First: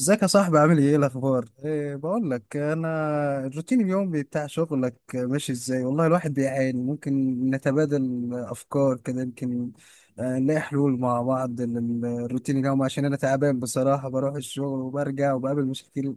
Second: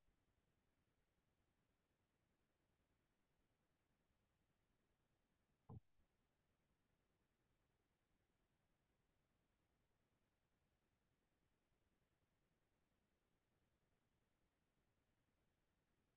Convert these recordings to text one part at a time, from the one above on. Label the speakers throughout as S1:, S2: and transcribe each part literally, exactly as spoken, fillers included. S1: ازيك يا صاحبي؟ عامل ايه؟ ايه الاخبار؟ إيه بقول لك، انا الروتين اليومي بتاع شغلك ماشي ازاي؟ والله الواحد بيعاني. ممكن نتبادل افكار كده؟ يمكن آه، نلاقي حلول مع بعض للروتين اليومي، عشان انا تعبان بصراحة. بروح الشغل وبرجع وبقابل مشاكل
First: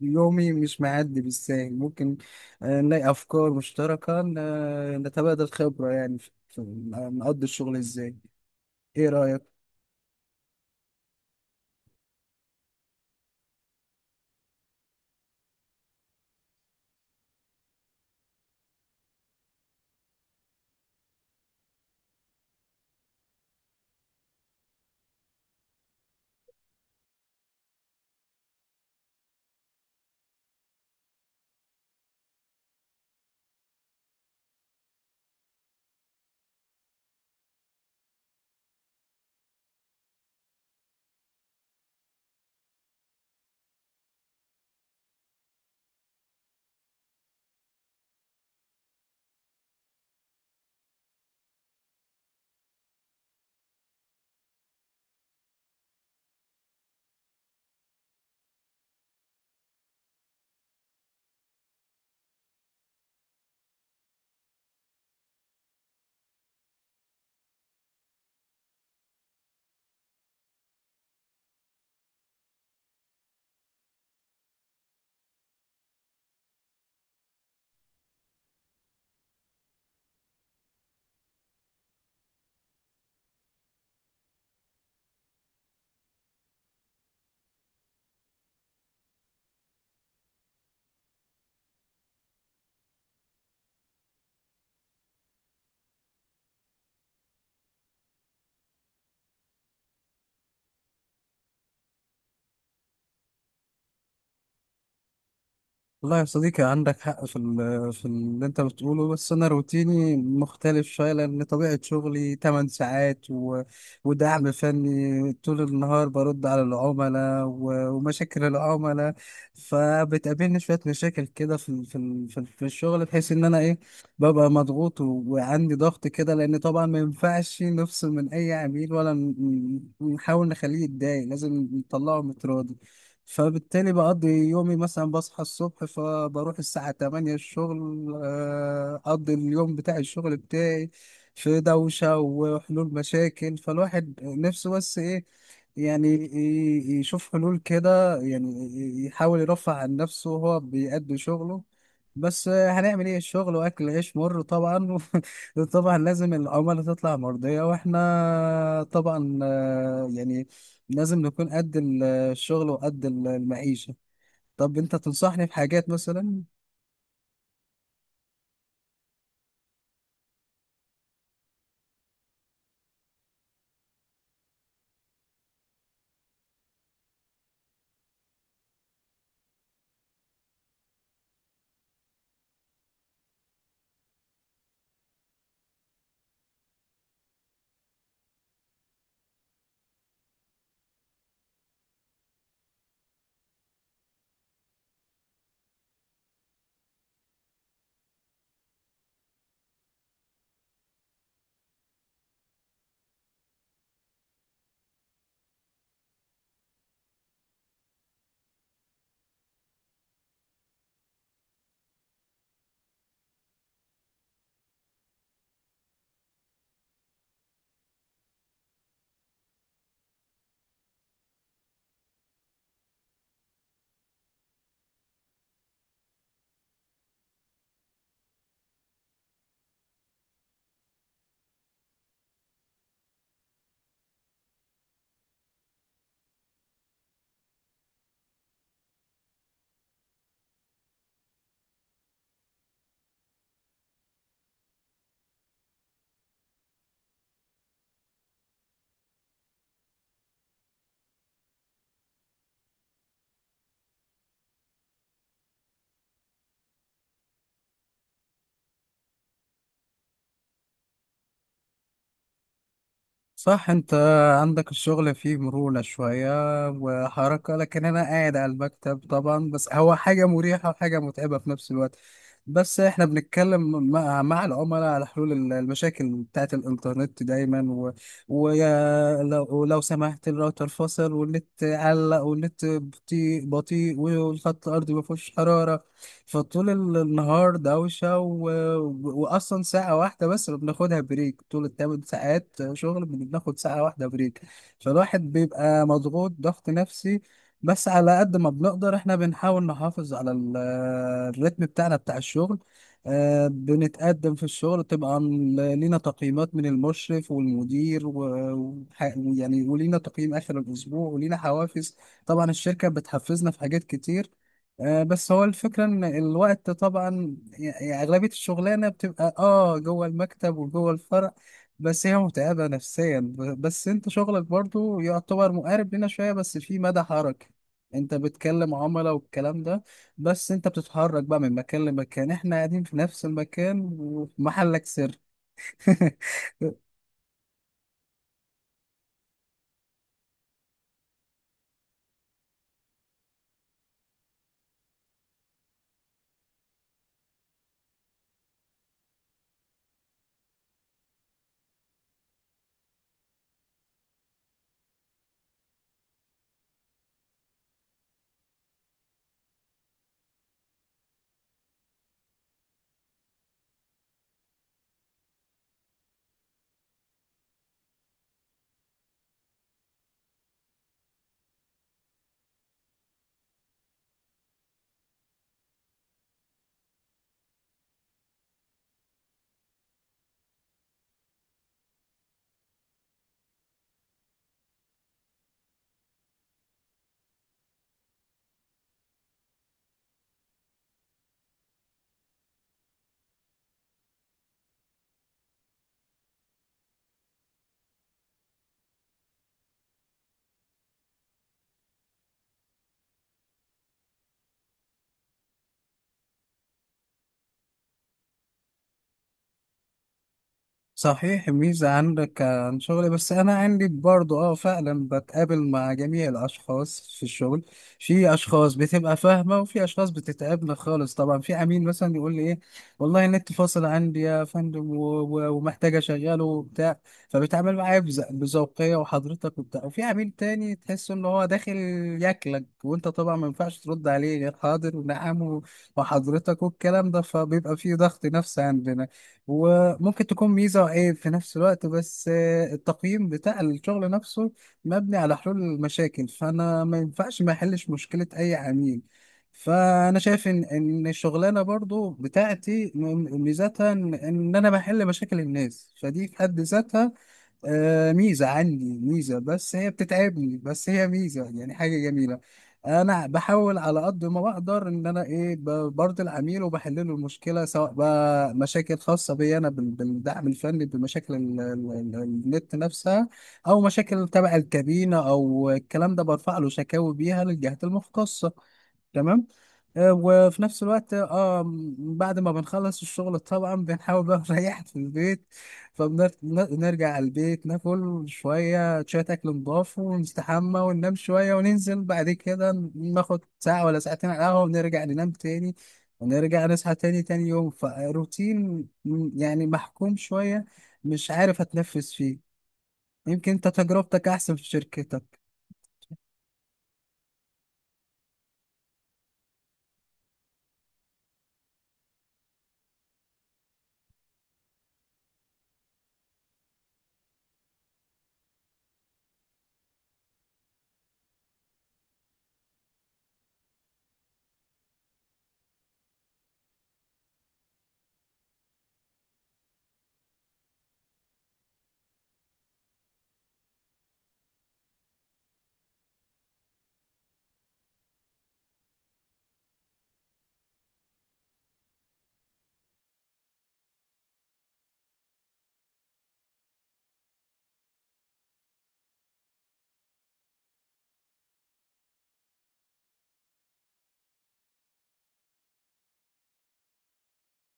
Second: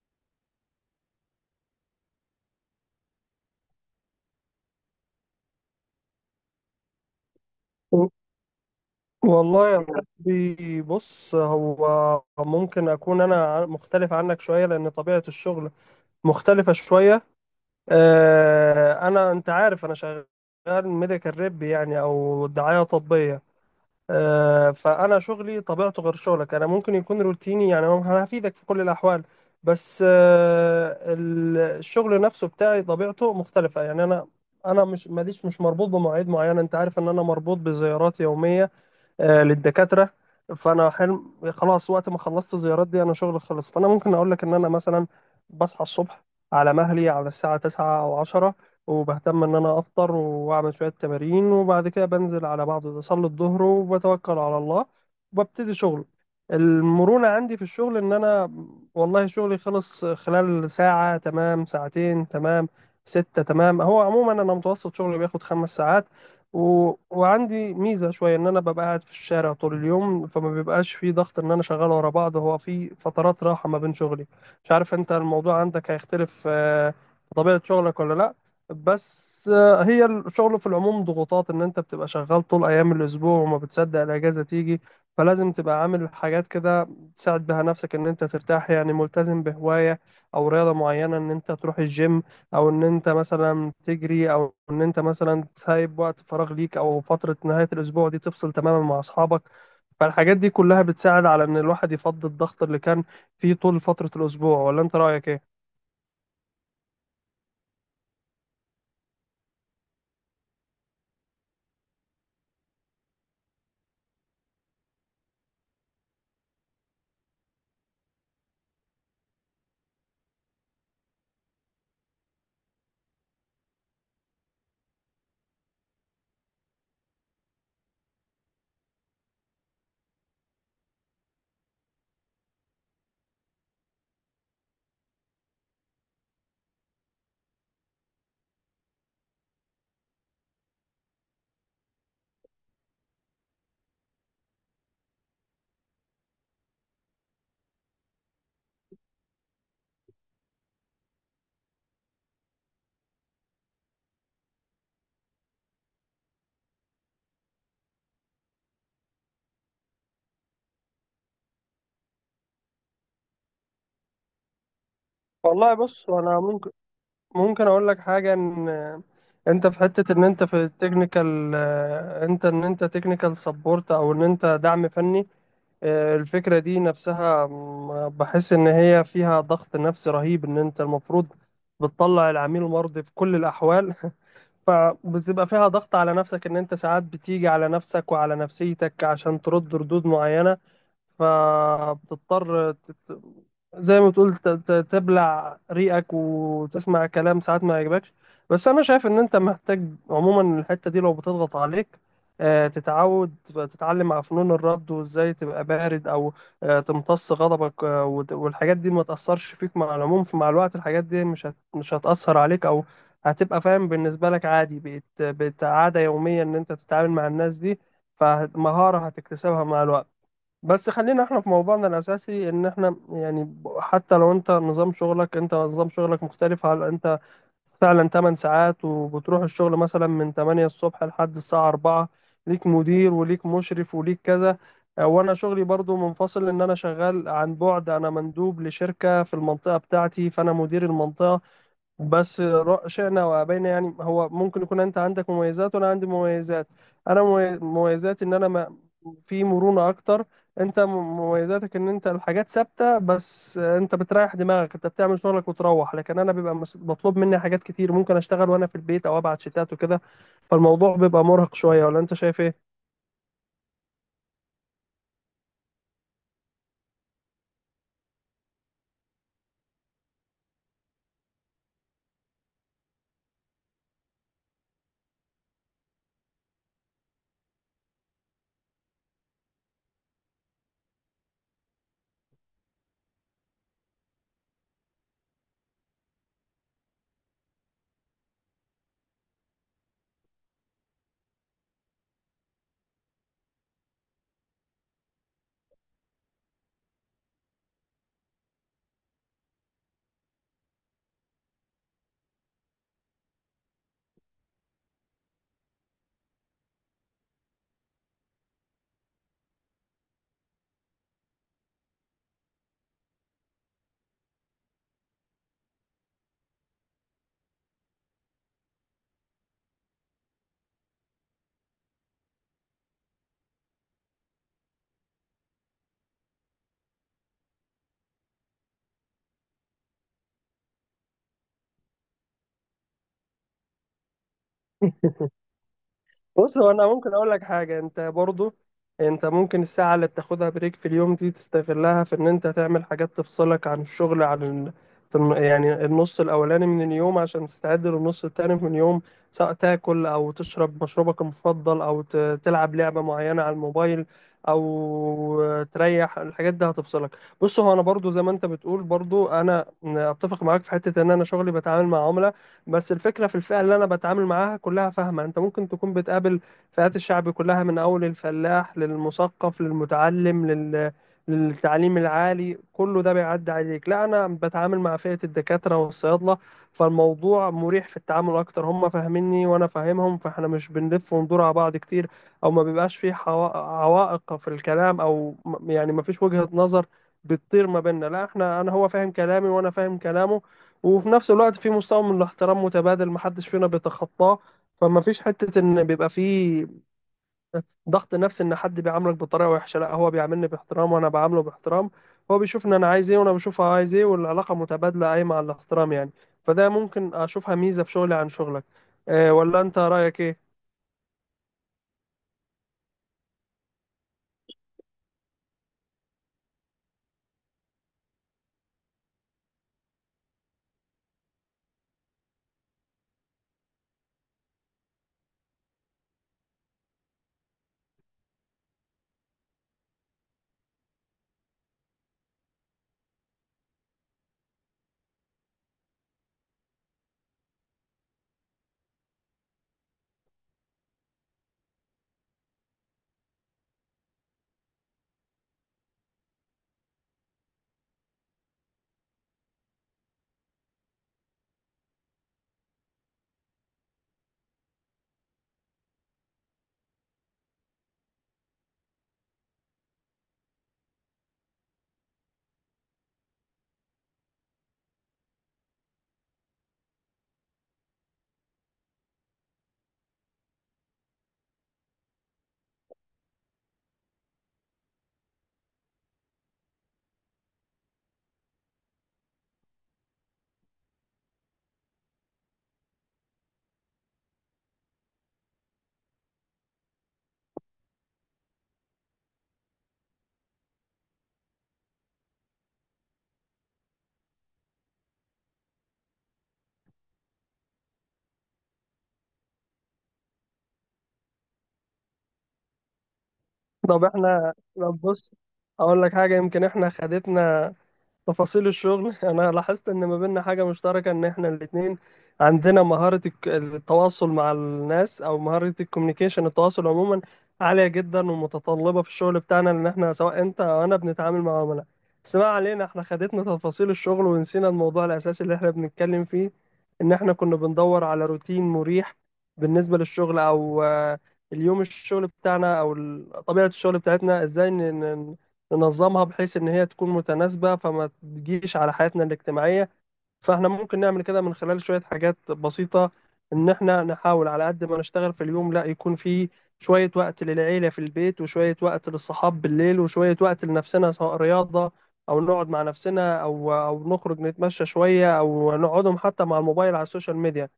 S1: يومي مش معدي بالساهل. ممكن آه، نلاقي افكار مشتركة، ن- نتبادل خبرة، يعني في في- آه، نقضي الشغل
S2: و-
S1: ازاي. ايه رأيك؟
S2: والله يا محبي، بص. هو ممكن أكون أنا ع- مختلف عنك شوية لأن طبيعة الشغل مختلفة شوية. آه، أنا أنت عارف أنا شغال ميديكال ريب، يعني أو دعاية طبية. آه، فأنا شغلي طبيعته غير شغلك. أنا ممكن يكون روتيني، يعني أنا هفيدك في كل الأحوال. بس آه، ال- الشغل نفسه بتاعي طبيعته مختلفة. يعني أنا أنا مش ماليش مش مربوط بمواعيد معينة. أنت عارف إن أنا مربوط بزيارات يومية آه، للدكاترة. فأنا حلم خلاص. وقت ما خلصت الزيارات دي أنا شغلي خلص. فأنا ممكن أقول لك إن أنا مثلا بصحى الصبح على مهلي، على الساعة تسعة أو عشرة. وبهتم إن أنا أفطر وأعمل شوية تمارين، وبعد كده بنزل على بعض أصلي الظهر وبتوكل على الله وببتدي شغل. المرونة عندي في الشغل إن أنا، والله شغلي خلص خلال ساعة تمام، ساعتين تمام، ستة تمام. هو عموما أنا متوسط شغلي بياخد خمس ساعات. و... وعندي ميزة شوية إن أنا ببقى قاعد في الشارع طول اليوم، فما بيبقاش في ضغط إن أنا شغال ورا بعض. هو في فترات راحة ما بين شغلي. مش عارف أنت الموضوع عندك هيختلف آه، في طبيعة شغلك ولا لأ. بس آه، هي الشغل في العموم ضغوطات إن أنت بتبقى شغال طول أيام الأسبوع وما بتصدق الأجازة تيجي. فلازم تبقى عامل حاجات كده تساعد بها نفسك إن أنت ترتاح. يعني ملتزم بهواية أو رياضة معينة إن أنت تروح الجيم، او ان انت مثلا تجري، او ان انت مثلا سايب وقت فراغ ليك، او فترة نهاية الاسبوع دي تفصل تماما مع اصحابك. فالحاجات دي كلها بتساعد على ان الواحد يفضي الضغط اللي كان فيه طول فترة الاسبوع. ولا انت رأيك ايه؟
S1: والله يا صديقي، عندك حق في ال- في اللي انت بتقوله، بس انا روتيني مختلف شويه لان طبيعه شغلي تمن ساعات، و... ودعم فني طول النهار، برد على العملاء و... ومشاكل العملاء. فبتقابلني شويه مشاكل كده في ال- في ال- في ال- في الشغل، بحيث ان انا ايه، ببقى مضغوط و... وعندي ضغط كده، لان طبعا ما ينفعش نفصل من اي عميل ولا ن- ن- نحاول نخليه يتضايق، لازم نطلعه متراضي. فبالتالي بقضي يومي مثلا بصحى الصبح، فبروح الساعة تمانية الشغل، آه، أقضي اليوم بتاع الشغل بتاعي في دوشة وحلول مشاكل. فالواحد نفسه، بس إيه، يعني ي- يشوف حلول كده، يعني ي- يحاول يرفع عن نفسه وهو بيأدي شغله. بس آه، هنعمل ايه، الشغل واكل عيش مر طبعا. طبعا لازم العملاء تطلع مرضية، واحنا طبعا آه، يعني لازم نكون قد الشغل وقد ال- المعيشة. طب انت تنصحني
S2: والله
S1: بحاجات
S2: بص. انا
S1: مثلا؟
S2: ممكن ممكن اقول لك حاجه، ان انت في حته ان انت في التكنيكال. انت ان انت تكنيكال سبورت، او ان انت دعم فني. آه، الفكرة دي نفسها م- بحس إن هي فيها ضغط نفسي رهيب إن أنت المفروض بتطلع العميل مرضي في كل الأحوال. فبتبقى فيها ضغط على نفسك، إن أنت ساعات بتيجي على نفسك وعلى نفسيتك عشان ترد ردود معينة. فبتضطر تت... زي ما تقول ت- ت- تبلع ريقك وتسمع كلام ساعات ما يعجبكش. بس انا شايف ان انت محتاج عموما الحتة دي، لو بتضغط عليك آه، تتعود تتعلم على فنون الرد وازاي تبقى بارد، او آه، تمتص غضبك. آه، وت- والحاجات دي ما تأثرش فيك مع العموم. فمع الوقت الحاجات دي مش هت- مش هتأثر عليك، او هتبقى فاهم بالنسبة لك، عادي بقت بقت عادة يومية ان انت تتعامل مع الناس دي. فمهارة هتكتسبها مع الوقت. بس خلينا احنا في موضوعنا الاساسي، ان احنا يعني ب- حتى لو انت نظام شغلك انت نظام شغلك مختلف. هل انت فعلا تمانية ساعات وبتروح الشغل مثلا من تمانية الصبح لحد الساعة أربعة؟ ليك مدير وليك مشرف وليك كذا. اه، وانا شغلي برضو منفصل، ان انا شغال عن بعد. انا مندوب لشركة في المنطقة بتاعتي، فانا مدير المنطقة. بس را- شئنا وابينا، يعني هو ممكن يكون انت عندك مميزات وانا عندي مميزات. انا ممي- مميزاتي ان انا ما في مرونة اكتر. انت م- مميزاتك ان انت الحاجات ثابتة، بس انت بتريح دماغك، انت بتعمل شغلك وتروح. لكن انا بيبقى مس- مطلوب مني حاجات كتير، ممكن اشتغل وانا في البيت او ابعت شتات وكده. فالموضوع بيبقى مرهق شوية، ولا انت شايف ايه؟
S1: صح، انت عندك الشغل فيه مرونة شوية وحركة، لكن انا قاعد على المكتب طبعا. بس هو حاجة مريحة وحاجة متعبة في نفس الوقت. بس احنا بنتكلم مع, مع العملاء على حلول ال- المشاكل بتاعت الانترنت دايما، و... ويا لو... ولو سمحت الراوتر فصل، والنت علق، والنت بطيء بطيء، والخط الارضي ما فيهوش حرارة. فطول النهار دوشة و... وأصلا ساعة واحدة بس اللي بناخدها بريك، طول التمن ساعات شغل بناخد ساعة واحدة بريك. فالواحد بيبقى مضغوط ضغط نفسي. بس على قد ما بنقدر احنا بنحاول نحافظ على ال- الريتم بتاعنا بتاع الشغل. آه، بنتقدم في الشغل طبعا، لينا تقييمات من المشرف والمدير، ويعني ولينا تقييم آخر الأسبوع، ولينا حوافز طبعا، الشركة بتحفزنا في حاجات كتير. آه، بس هو الفكرة ان الوقت طبعا، يعني اغلبية الشغلانة بتبقى اه جوه المكتب وجوه الفرع. بس هي متعبة نفسيا. ب- بس انت شغلك برضو يعتبر مقارب لنا شوية، بس في مدى حركة، انت بتكلم عملاء والكلام ده، بس انت بتتحرك بقى من مكان لمكان، احنا قاعدين في نفس المكان وفي محلك سر.
S2: بص. هو انا ممكن اقول لك حاجه، انت برضو انت ممكن الساعه اللي بتاخدها بريك في اليوم دي تستغلها في ان انت تعمل حاجات تفصلك عن الشغل، عن ال... في الن- يعني النص الاولاني من اليوم، عشان تستعد للنص التاني من اليوم، سواء تاكل او تشرب مشروبك المفضل او ت... تلعب لعبه معينه على الموبايل او تريح. الحاجات دي هتفصلك. بص. هو انا برضو زي ما انت بتقول، برضو انا اتفق معاك في حته، ان انا شغلي بتعامل مع عملاء. بس الفكرة في الفئة اللي أنا بتعامل معاها كلها فاهمة. أنت ممكن تكون بتقابل فئات الشعب كلها، من أول الفلاح للمثقف للمتعلم، لل... للتعليم العالي، كله ده بيعدي عليك. لا أنا بتعامل مع فئة الدكاترة والصيادلة، فالموضوع مريح في التعامل أكتر. هم فاهميني وأنا فاهمهم، فإحنا مش بنلف وندور على بعض كتير. أو ما بيبقاش في حوا- عوائق في الكلام، أو م- يعني ما فيش وجهة نظر بتطير ما بيننا. لا إحنا أنا هو فاهم كلامي وأنا فاهم كلامه. وفي نفس الوقت في مستوى من الاحترام متبادل، محدش فينا بيتخطاه. فما فيش حتة ان بيبقى في ضغط نفسي، ان حد بيعاملك بطريقة وحشة. لا هو بيعاملني باحترام وانا بعامله باحترام. هو بيشوف ان انا عايز ايه وانا بشوفه عايز ايه، والعلاقة متبادلة قايمة على الاحترام يعني. فده ممكن اشوفها ميزة في شغلي عن شغلك. إيه ولا انت رأيك ايه؟
S1: صحيح، ميزة عندك عن شغلي. بس أنا عندي برضو أه، فعلا بتقابل مع جميع الأشخاص في الشغل. في أشخاص بتبقى فاهمة، وفي أشخاص بتتعبنا خالص طبعا. في عميل مثلا يقول لي إيه، والله النت فاصل عندي يا فندم، و- و- ومحتاج أشغله وبتاع، فبيتعامل معايا بز- بذوقية وحضرتك وبتاع. وفي عميل تاني تحس إن هو داخل ياكلك، وأنت طبعا ما ينفعش ترد عليه غير حاضر ونعم و- وحضرتك والكلام ده. فبيبقى فيه ضغط نفسي عندنا، وممكن تكون ميزة وعيب في نفس الوقت. بس آه، التقييم بتاع الشغل نفسه مبني على حلول المشاكل، فأنا ما ينفعش ما أحلش مشكلة أي عميل. فأنا شايف إن إن الشغلانة برضو بتاعتي م- ميزتها إن إن أنا بحل مشاكل الناس، فدي في حد ذاتها آه ميزة عندي، ميزة بس هي بتتعبني، بس هي ميزة يعني حاجة جميلة. أنا بحاول على قد ما بقدر إن أنا إيه، ب- برضي العميل وبحل له المشكلة، سواء بقى مشاكل خاصة بي أنا بال- بالدعم الفني بمشاكل ال- ال- ال- النت نفسها، أو مشاكل تبع الكابينة أو الكلام ده برفع له شكاوي بيها للجهات المختصة. تمام. آه، وفي نفس الوقت اه م- بعد ما بنخلص الشغل طبعا بنحاول بقى نريح في البيت. فبنرجع على البيت، ناكل شوية شوية أكل نضاف، ونستحمى وننام شوية، وننزل بعد كده ناخد ساعة ولا ساعتين على القهوة، ونرجع ننام تاني، ونرجع نصحى تاني تاني يوم. فروتين م- يعني محكوم شوية، مش عارف أتنفس فيه. يمكن أنت
S2: طب
S1: تجربتك
S2: احنا
S1: أحسن في
S2: طب بص.
S1: شركتك.
S2: اقول لك حاجة، يمكن احنا خدتنا تفاصيل الشغل. انا لاحظت ان ما بيننا حاجه مشتركه، ان احنا الاثنين عندنا مهاره الك- التواصل مع الناس، او مهاره الكوميونيكيشن، التواصل عموما عاليه جدا ومتطلبه في الشغل بتاعنا، لان احنا سواء انت او انا بنتعامل مع عملاء. بس ما علينا. احنا خدتنا تفاصيل الشغل ونسينا الموضوع الاساسي اللي احنا بنتكلم فيه، ان احنا كنا بندور على روتين مريح بالنسبه للشغل، او آه، اليوم الشغل بتاعنا، او ال- طبيعه الشغل بتاعتنا ازاي ننظمها بحيث ان هي تكون متناسبة فما تجيش على حياتنا الاجتماعية. فاحنا ممكن نعمل كده من خلال شوية حاجات بسيطة، ان احنا نحاول على قد ما نشتغل في اليوم، لا يكون في شوية وقت للعيلة في البيت، وشوية وقت للصحاب بالليل، وشوية وقت لنفسنا، سواء رياضة او نقعد مع نفسنا، او او نخرج نتمشى شوية، او نقعدهم حتى مع الموبايل على السوشيال ميديا.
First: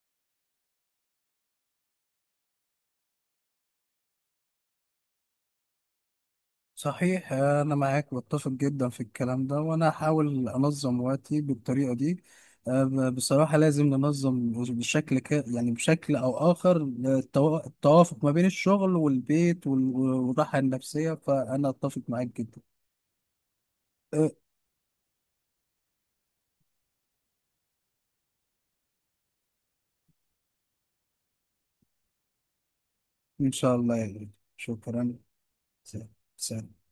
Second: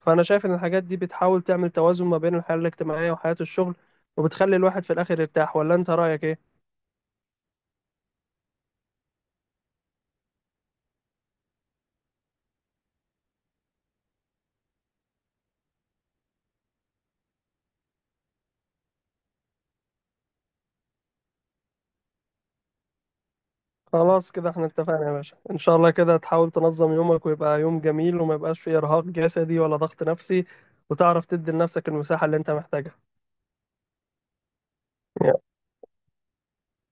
S2: فانا شايف ان الحاجات دي بتحاول تعمل توازن ما بين الحياة الاجتماعية وحياة الشغل، وبتخلي الواحد في الاخر يرتاح. ولا انت رأيك ايه؟
S1: صحيح، أنا معاك واتفق جدا في الكلام ده، وأنا هحاول أنظم وقتي بالطريقة دي. أه، ب- بصراحة لازم ننظم بشكل ك... يعني بشكل أو آخر التو... التوافق ما بين الشغل والبيت وال... والراحة النفسية، فأنا أتفق معاك جدا. أه،
S2: خلاص كده احنا اتفقنا يا باشا. ان شاء الله كده تحاول تنظم يومك، ويبقى يوم جميل وما يبقاش فيه ارهاق جسدي ولا ضغط نفسي. وتعرف تدي لنفسك المساحة اللي انت محتاجها.
S1: إن شاء الله يا غالي. شكرا. سلام. سلام.